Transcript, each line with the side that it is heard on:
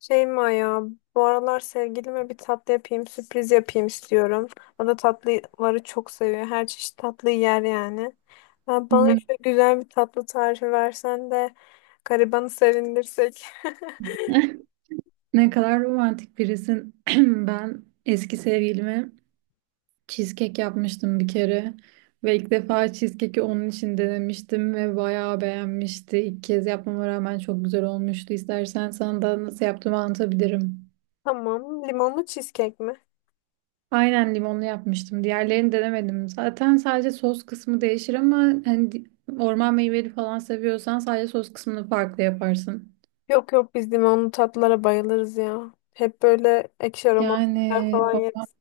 left: Şeyma ya, bu aralar sevgilime bir tatlı yapayım, sürpriz yapayım istiyorum. O da tatlıları çok seviyor. Her çeşit tatlı yer yani. Ha, bana
right: Hmm.
left: şöyle güzel bir tatlı tarifi versen de garibanı sevindirsek.
right: Ne kadar romantik birisin. Ben eski sevgilime cheesecake yapmıştım bir kere. Ve ilk defa cheesecake'i onun için denemiştim ve bayağı beğenmişti. İlk kez yapmama rağmen çok güzel olmuştu. İstersen sana da nasıl yaptığımı anlatabilirim.
left: Tamam, limonlu cheesecake mi?
right: Aynen limonlu yapmıştım. Diğerlerini denemedim. Zaten sadece sos kısmı değişir ama hani di- orman meyveli falan seviyorsan sadece sos kısmını farklı yaparsın.
left: Yok yok, biz limonlu tatlılara bayılırız ya. Hep böyle ekşi aromalı şeyler
right: Yani
left: falan
right: o-
left: yeriz.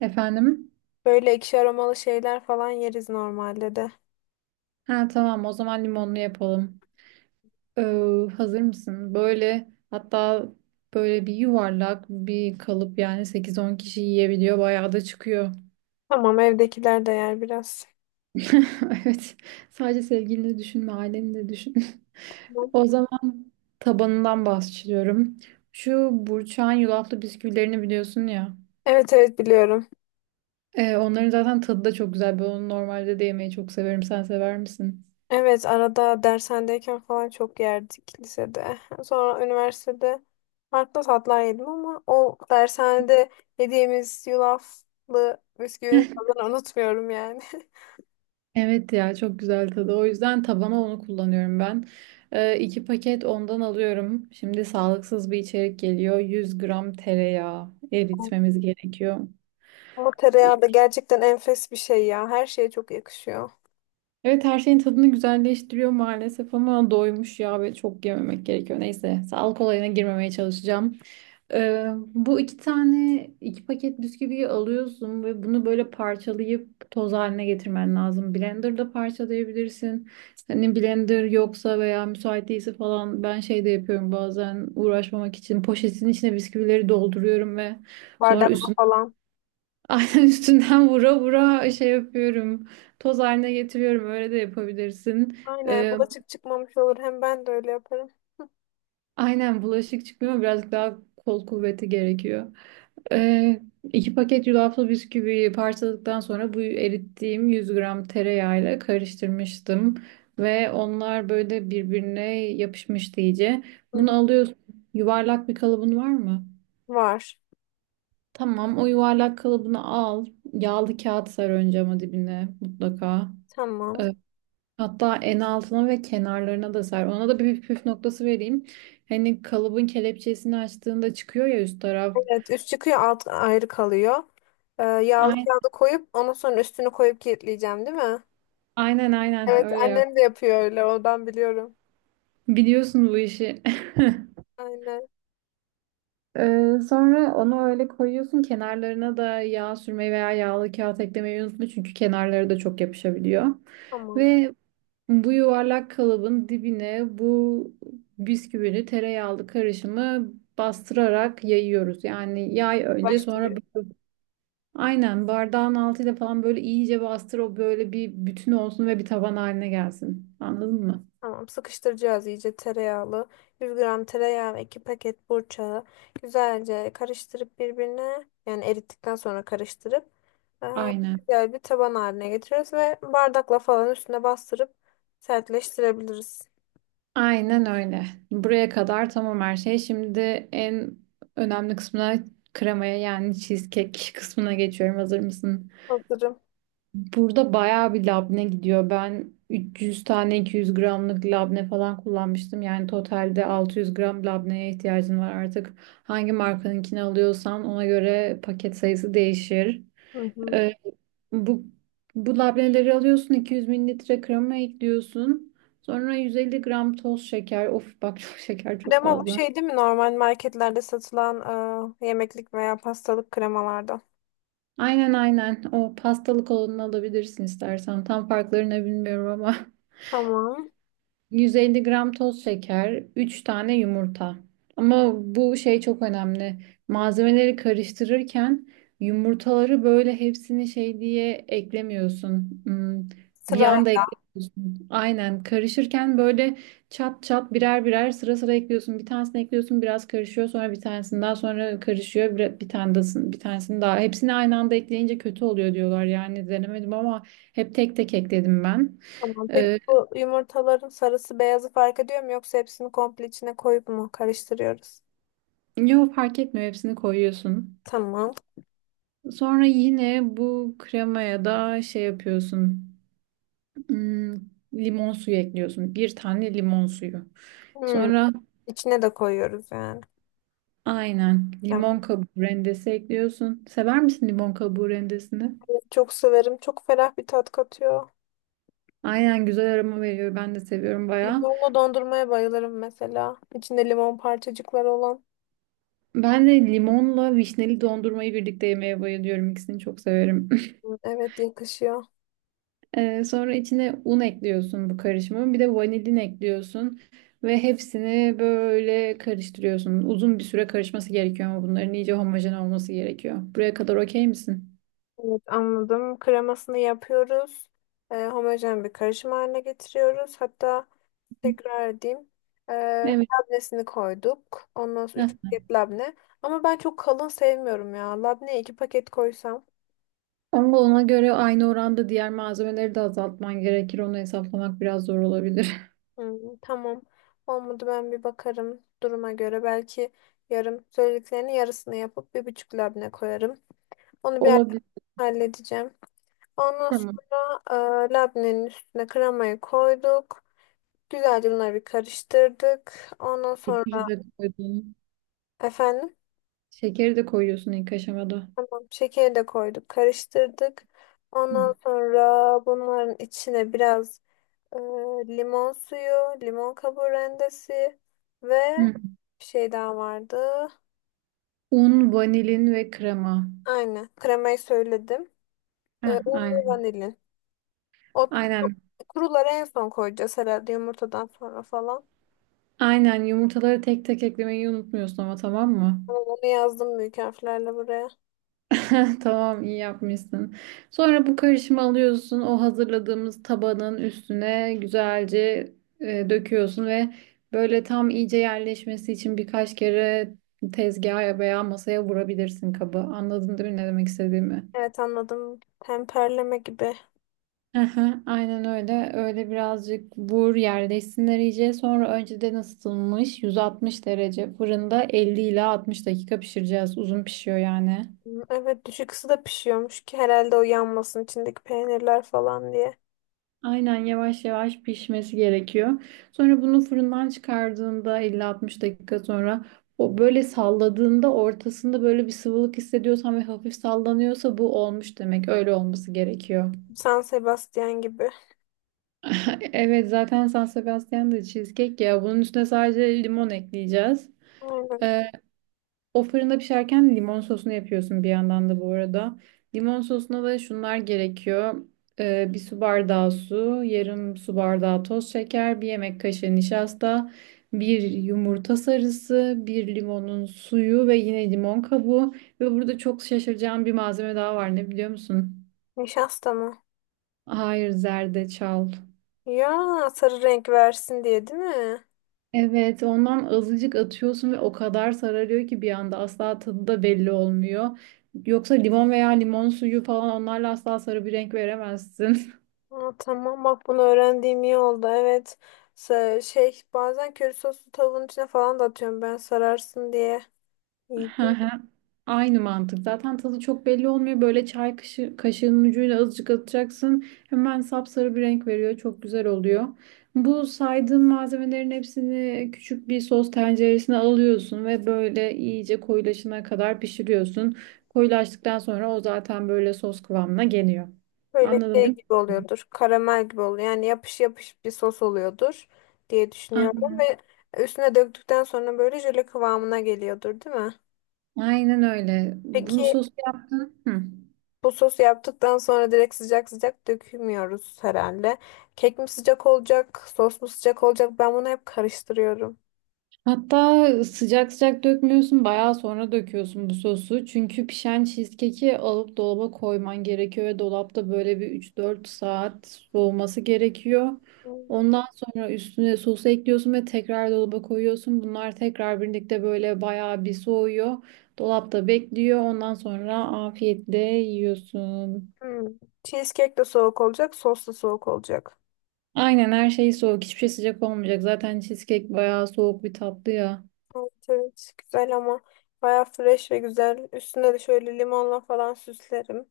right: Efendim?
left: Böyle ekşi aromalı şeyler falan yeriz normalde de.
right: Ha tamam, o zaman limonlu yapalım. Hazır mısın? Böyle hatta böyle bir yuvarlak bir kalıp, yani 8-10 kişi yiyebiliyor. Bayağı da çıkıyor.
left: Tamam, evdekiler de yer biraz.
right: Evet. Sadece sevgilini düşünme, aileni de düşün.
left: Tamam.
right: O zaman tabanından bahsediyorum. Şu burçağın yulaflı bisküvilerini biliyorsun ya.
left: Evet evet, biliyorum.
right: Onların zaten tadı da çok güzel. Ben onu normalde de yemeyi çok severim. Sen sever misin?
left: Evet, arada dershanedeyken falan çok yerdik lisede. Sonra üniversitede farklı tatlar yedim ama o dershanede yediğimiz yulaflı bisküvinin tadını unutmuyorum yani.
right: Evet ya, çok güzel tadı. O yüzden tabana onu kullanıyorum ben. İki paket ondan alıyorum. Şimdi sağlıksız bir içerik geliyor. 100 gram tereyağı eritmemiz gerekiyor.
left: Ama tereyağı da gerçekten enfes bir şey ya. Her şeye çok yakışıyor.
right: Evet, her şeyin tadını güzelleştiriyor maalesef ama doymuş ya ve çok yememek gerekiyor. Neyse, sağlık olayına girmemeye çalışacağım. Bu iki tane iki paket bisküviyi alıyorsun ve bunu böyle parçalayıp toz haline getirmen lazım. Blender'da parçalayabilirsin. Hani blender yoksa veya müsait değilse falan ben şey de yapıyorum bazen, uğraşmamak için poşetin içine bisküvileri dolduruyorum ve sonra
left: Bardakla
right: üstüne
left: falan.
right: aynen üstünden vura vura şey yapıyorum. Toz haline getiriyorum, öyle de yapabilirsin.
left: Aynen, bulaşık çıkmamış olur. Hem ben de öyle yaparım.
right: Aynen bulaşık çıkmıyor ama birazcık daha kol kuvveti gerekiyor. Ee, iki paket yulaflı bisküvi parçaladıktan sonra bu erittiğim 100 gram tereyağıyla karıştırmıştım. Ve onlar böyle birbirine yapışmıştı iyice.
left: Hı.
right: Bunu alıyorsun. Yuvarlak bir kalıbın var mı?
left: Var.
right: Tamam, o yuvarlak kalıbını al. Yağlı kağıt sar önce ama dibine mutlaka.
left: Tamam.
right: Ee, Hatta en altına ve kenarlarına da ser. Ona da bir püf noktası vereyim. Hani kalıbın kelepçesini açtığında çıkıyor ya üst taraf.
left: Evet, üst çıkıyor, alt ayrı kalıyor. Yağlı
right: Aynen
left: kağıdı koyup ondan sonra üstünü koyup kilitleyeceğim, değil mi?
right: aynen,
left: Evet,
right: öyle yap.
left: annem de yapıyor öyle, ondan biliyorum.
right: Biliyorsun bu işi.
left: Aynen.
right: Sonra onu öyle koyuyorsun. Kenarlarına da yağ sürmeyi veya yağlı kağıt eklemeyi unutma. Çünkü kenarları da çok yapışabiliyor.
left: Tamam.
right: Ve bu yuvarlak kalıbın dibine bisküvili tereyağlı karışımı bastırarak yayıyoruz. Yani yay önce, sonra
left: Başlıyor.
right: bas. Aynen, bardağın altıyla falan böyle iyice bastır, o böyle bir bütün olsun ve bir taban haline gelsin. Anladın mı?
left: Tamam, sıkıştıracağız iyice tereyağlı. 100 gram tereyağı ve 2 paket burçağı güzelce karıştırıp birbirine, yani erittikten sonra karıştırıp e,
right: Aynen.
left: güzel bir taban haline getiriyoruz ve bardakla falan üstüne bastırıp sertleştirebiliriz.
right: Aynen öyle. Buraya kadar tamam her şey. Şimdi en önemli kısmına, kremaya, yani cheesecake kısmına geçiyorum. Hazır mısın?
left: Hazırım.
right: Burada bayağı bir labne gidiyor. Ben 300 tane 200 gramlık labne falan kullanmıştım. Yani totalde 600 gram labneye ihtiyacın var artık. Hangi markanınkini alıyorsan ona göre paket sayısı değişir.
left: Hı hı.
right: Ee, Bu, bu labneleri alıyorsun, 200 mililitre krema ekliyorsun. Sonra 150 gram toz şeker. Of bak çok şeker, çok
left: Krema bu
right: fazla.
left: şey değil mi? Normal marketlerde satılan yemeklik veya pastalık kremalardan.
right: Aynen. O pastalık olanını alabilirsin istersen. Tam farklarını bilmiyorum ama.
left: Tamam.
right: 150 gram toz şeker, 3 tane yumurta. Ama bu şey çok önemli. Malzemeleri karıştırırken yumurtaları böyle hepsini şey diye eklemiyorsun. Bir
left: Sıra.
right: anda eklemiyorsun. Aynen, karışırken böyle çat çat birer birer sıra sıra ekliyorsun. Bir tanesini ekliyorsun, biraz karışıyor, sonra bir tanesini daha, sonra karışıyor, bir tanesini daha. Hepsini aynı anda ekleyince kötü oluyor diyorlar, yani denemedim ama hep tek tek ekledim ben.
left: Tamam. Peki
right: Ee,
left: bu yumurtaların sarısı beyazı fark ediyor mu, yoksa hepsini komple içine koyup mu karıştırıyoruz?
right: Yok, fark etmiyor, hepsini koyuyorsun.
left: Tamam.
right: Sonra yine bu kremaya da şey yapıyorsun. Hmm, Limon suyu ekliyorsun. Bir tane limon suyu.
left: Hmm.
right: Sonra
left: İçine de koyuyoruz yani.
right: aynen
left: Ben
right: limon kabuğu rendesi ekliyorsun. Sever misin limon kabuğu rendesini?
left: çok severim. Çok ferah bir tat katıyor.
right: Aynen, güzel aroma veriyor. Ben de seviyorum bayağı.
left: Limonlu dondurmaya bayılırım mesela. İçinde limon parçacıkları olan.
right: Ben de limonla vişneli dondurmayı birlikte yemeye bayılıyorum. İkisini çok severim.
left: Hmm, evet, yakışıyor.
right: Sonra içine un ekliyorsun bu karışımın. Bir de vanilin ekliyorsun. Ve hepsini böyle karıştırıyorsun. Uzun bir süre karışması gerekiyor ama bunların iyice homojen olması gerekiyor. Buraya kadar okey misin?
left: Evet, anladım. Kremasını yapıyoruz. Homojen bir karışım haline getiriyoruz. Hatta tekrar edeyim. Ee,
right: Evet.
left: labnesini koyduk. Ondan sonra
right: Heh.
left: 3 paket labne. Ama ben çok kalın sevmiyorum ya. Labneye 2 paket koysam.
right: Ama ona göre aynı oranda diğer malzemeleri de azaltman gerekir. Onu hesaplamak biraz zor olabilir.
left: Hmm, tamam. Olmadı, ben bir bakarım duruma göre. Belki söylediklerinin yarısını yapıp bir buçuk labne koyarım. Onu bir ara
right: Olabilir.
left: halledeceğim. Ondan
right: Tamam.
left: sonra labnenin üstüne kremayı koyduk. Güzelce bunları bir karıştırdık. Ondan sonra
right: Şekeri de koydun.
left: efendim.
right: Şekeri de koyuyorsun ilk aşamada.
left: Tamam, şekeri de koyduk, karıştırdık.
right: Hı.
left: Ondan sonra bunların içine biraz e, limon suyu, limon kabuğu rendesi ve
right: Hı.
left: bir şey daha vardı.
right: Un, vanilin ve krema.
left: Aynen, kremayı söyledim. E,
right: Heh,
left: un ve
right: aynen.
left: vanilin. O kuru-
right: Aynen.
left: Kuruları en son koyacağız herhalde, yumurtadan sonra falan.
right: Aynen, yumurtaları tek tek eklemeyi unutmuyorsun ama, tamam mı?
left: Ama onu yazdım büyük harflerle buraya.
right: Tamam, iyi yapmışsın. Sonra bu karışımı alıyorsun. O hazırladığımız tabanın üstüne güzelce döküyorsun ve böyle tam iyice yerleşmesi için birkaç kere tezgaha veya masaya vurabilirsin kabı. Anladın değil mi ne demek istediğimi?
left: Evet, anladım. Temperleme gibi.
right: Aha, aynen öyle. Öyle birazcık vur, yerleşsinler iyice. Sonra önceden ısıtılmış 160 derece fırında 50 ila 60 dakika pişireceğiz. Uzun pişiyor yani.
left: Hı, evet, düşük ısıda pişiyormuş ki herhalde, o yanmasın içindeki peynirler falan diye.
right: Aynen, yavaş yavaş pişmesi gerekiyor. Sonra bunu fırından çıkardığında, 50-60 dakika sonra, o böyle salladığında ortasında böyle bir sıvılık hissediyorsan ve hafif sallanıyorsa bu olmuş demek. Öyle olması gerekiyor.
left: San Sebastian gibi.
right: Evet, zaten San Sebastian da cheesecake ya. Bunun üstüne sadece limon ekleyeceğiz.
left: Aynen.
right: Ee, O fırında pişerken limon sosunu yapıyorsun bir yandan da bu arada. Limon sosuna da şunlar gerekiyor. Bir su bardağı su, yarım su bardağı toz şeker, bir yemek kaşığı nişasta, bir yumurta sarısı, bir limonun suyu ve yine limon kabuğu. Ve burada çok şaşıracağım bir malzeme daha var. Ne biliyor musun?
left: Nişasta mı?
right: Hayır, zerdeçal.
left: Ya, sarı renk versin diye, değil mi?
right: Evet, ondan azıcık atıyorsun ve o kadar sararıyor ki bir anda, asla tadı da belli olmuyor. Yoksa limon veya limon suyu falan, onlarla asla sarı bir renk veremezsin.
left: Aa, tamam, bak bunu öğrendiğim iyi oldu. Evet. Şey, bazen köri soslu tavuğun içine falan da atıyorum ben, sararsın diye. İyi.
right: Hı hı. Aynı mantık. Zaten tadı çok belli olmuyor. Böyle çay kaşı, kaşığının ucuyla azıcık atacaksın. Hemen sapsarı bir renk veriyor. Çok güzel oluyor. Bu saydığım malzemelerin hepsini küçük bir sos tenceresine alıyorsun ve böyle iyice koyulaşana kadar pişiriyorsun. Koyulaştıktan sonra o zaten böyle sos kıvamına geliyor.
left: Böyle
right: Anladın
left: şey
right: değil
left: gibi
right: mi?
left: oluyordur. Karamel gibi oluyor. Yani yapış yapış bir sos oluyordur diye
right: A-
left: düşünüyorum ve üstüne döktükten sonra böyle jöle kıvamına geliyordur, değil mi?
right: Aynen öyle. Bunu
left: Peki,
right: sos yaptın. Hı.
left: bu sosu yaptıktan sonra direkt sıcak sıcak dökmüyoruz herhalde. Kek mi sıcak olacak, sos mu sıcak olacak? Ben bunu hep karıştırıyorum.
right: Hatta sıcak sıcak dökmüyorsun, bayağı sonra döküyorsun bu sosu. Çünkü pişen cheesecake'i alıp dolaba koyman gerekiyor ve dolapta böyle bir 3-4 saat soğuması gerekiyor.
left: Hmm.
right: Ondan sonra üstüne sosu ekliyorsun ve tekrar dolaba koyuyorsun. Bunlar tekrar birlikte böyle bayağı bir soğuyor. Dolapta bekliyor. Ondan sonra afiyetle yiyorsun.
left: Hmm. Cheesecake de soğuk olacak, sos da soğuk olacak.
right: Aynen, her şey soğuk. Hiçbir şey sıcak olmayacak. Zaten cheesecake bayağı soğuk bir tatlı ya.
left: Evet, evet. Güzel ama bayağı fresh ve güzel. Üstüne de şöyle limonla falan süslerim.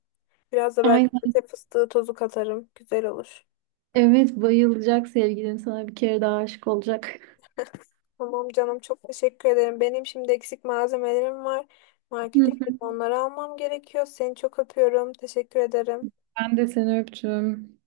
left: Biraz da belki köte fıstığı tozu katarım. Güzel olur.
right: Evet, bayılacak sevgilin, sana bir kere daha aşık olacak.
left: Tamam canım, çok teşekkür ederim. Benim şimdi eksik malzemelerim var. Markete gidip onları almam gerekiyor. Seni çok öpüyorum. Teşekkür ederim.
right: Ben de seni öptüm.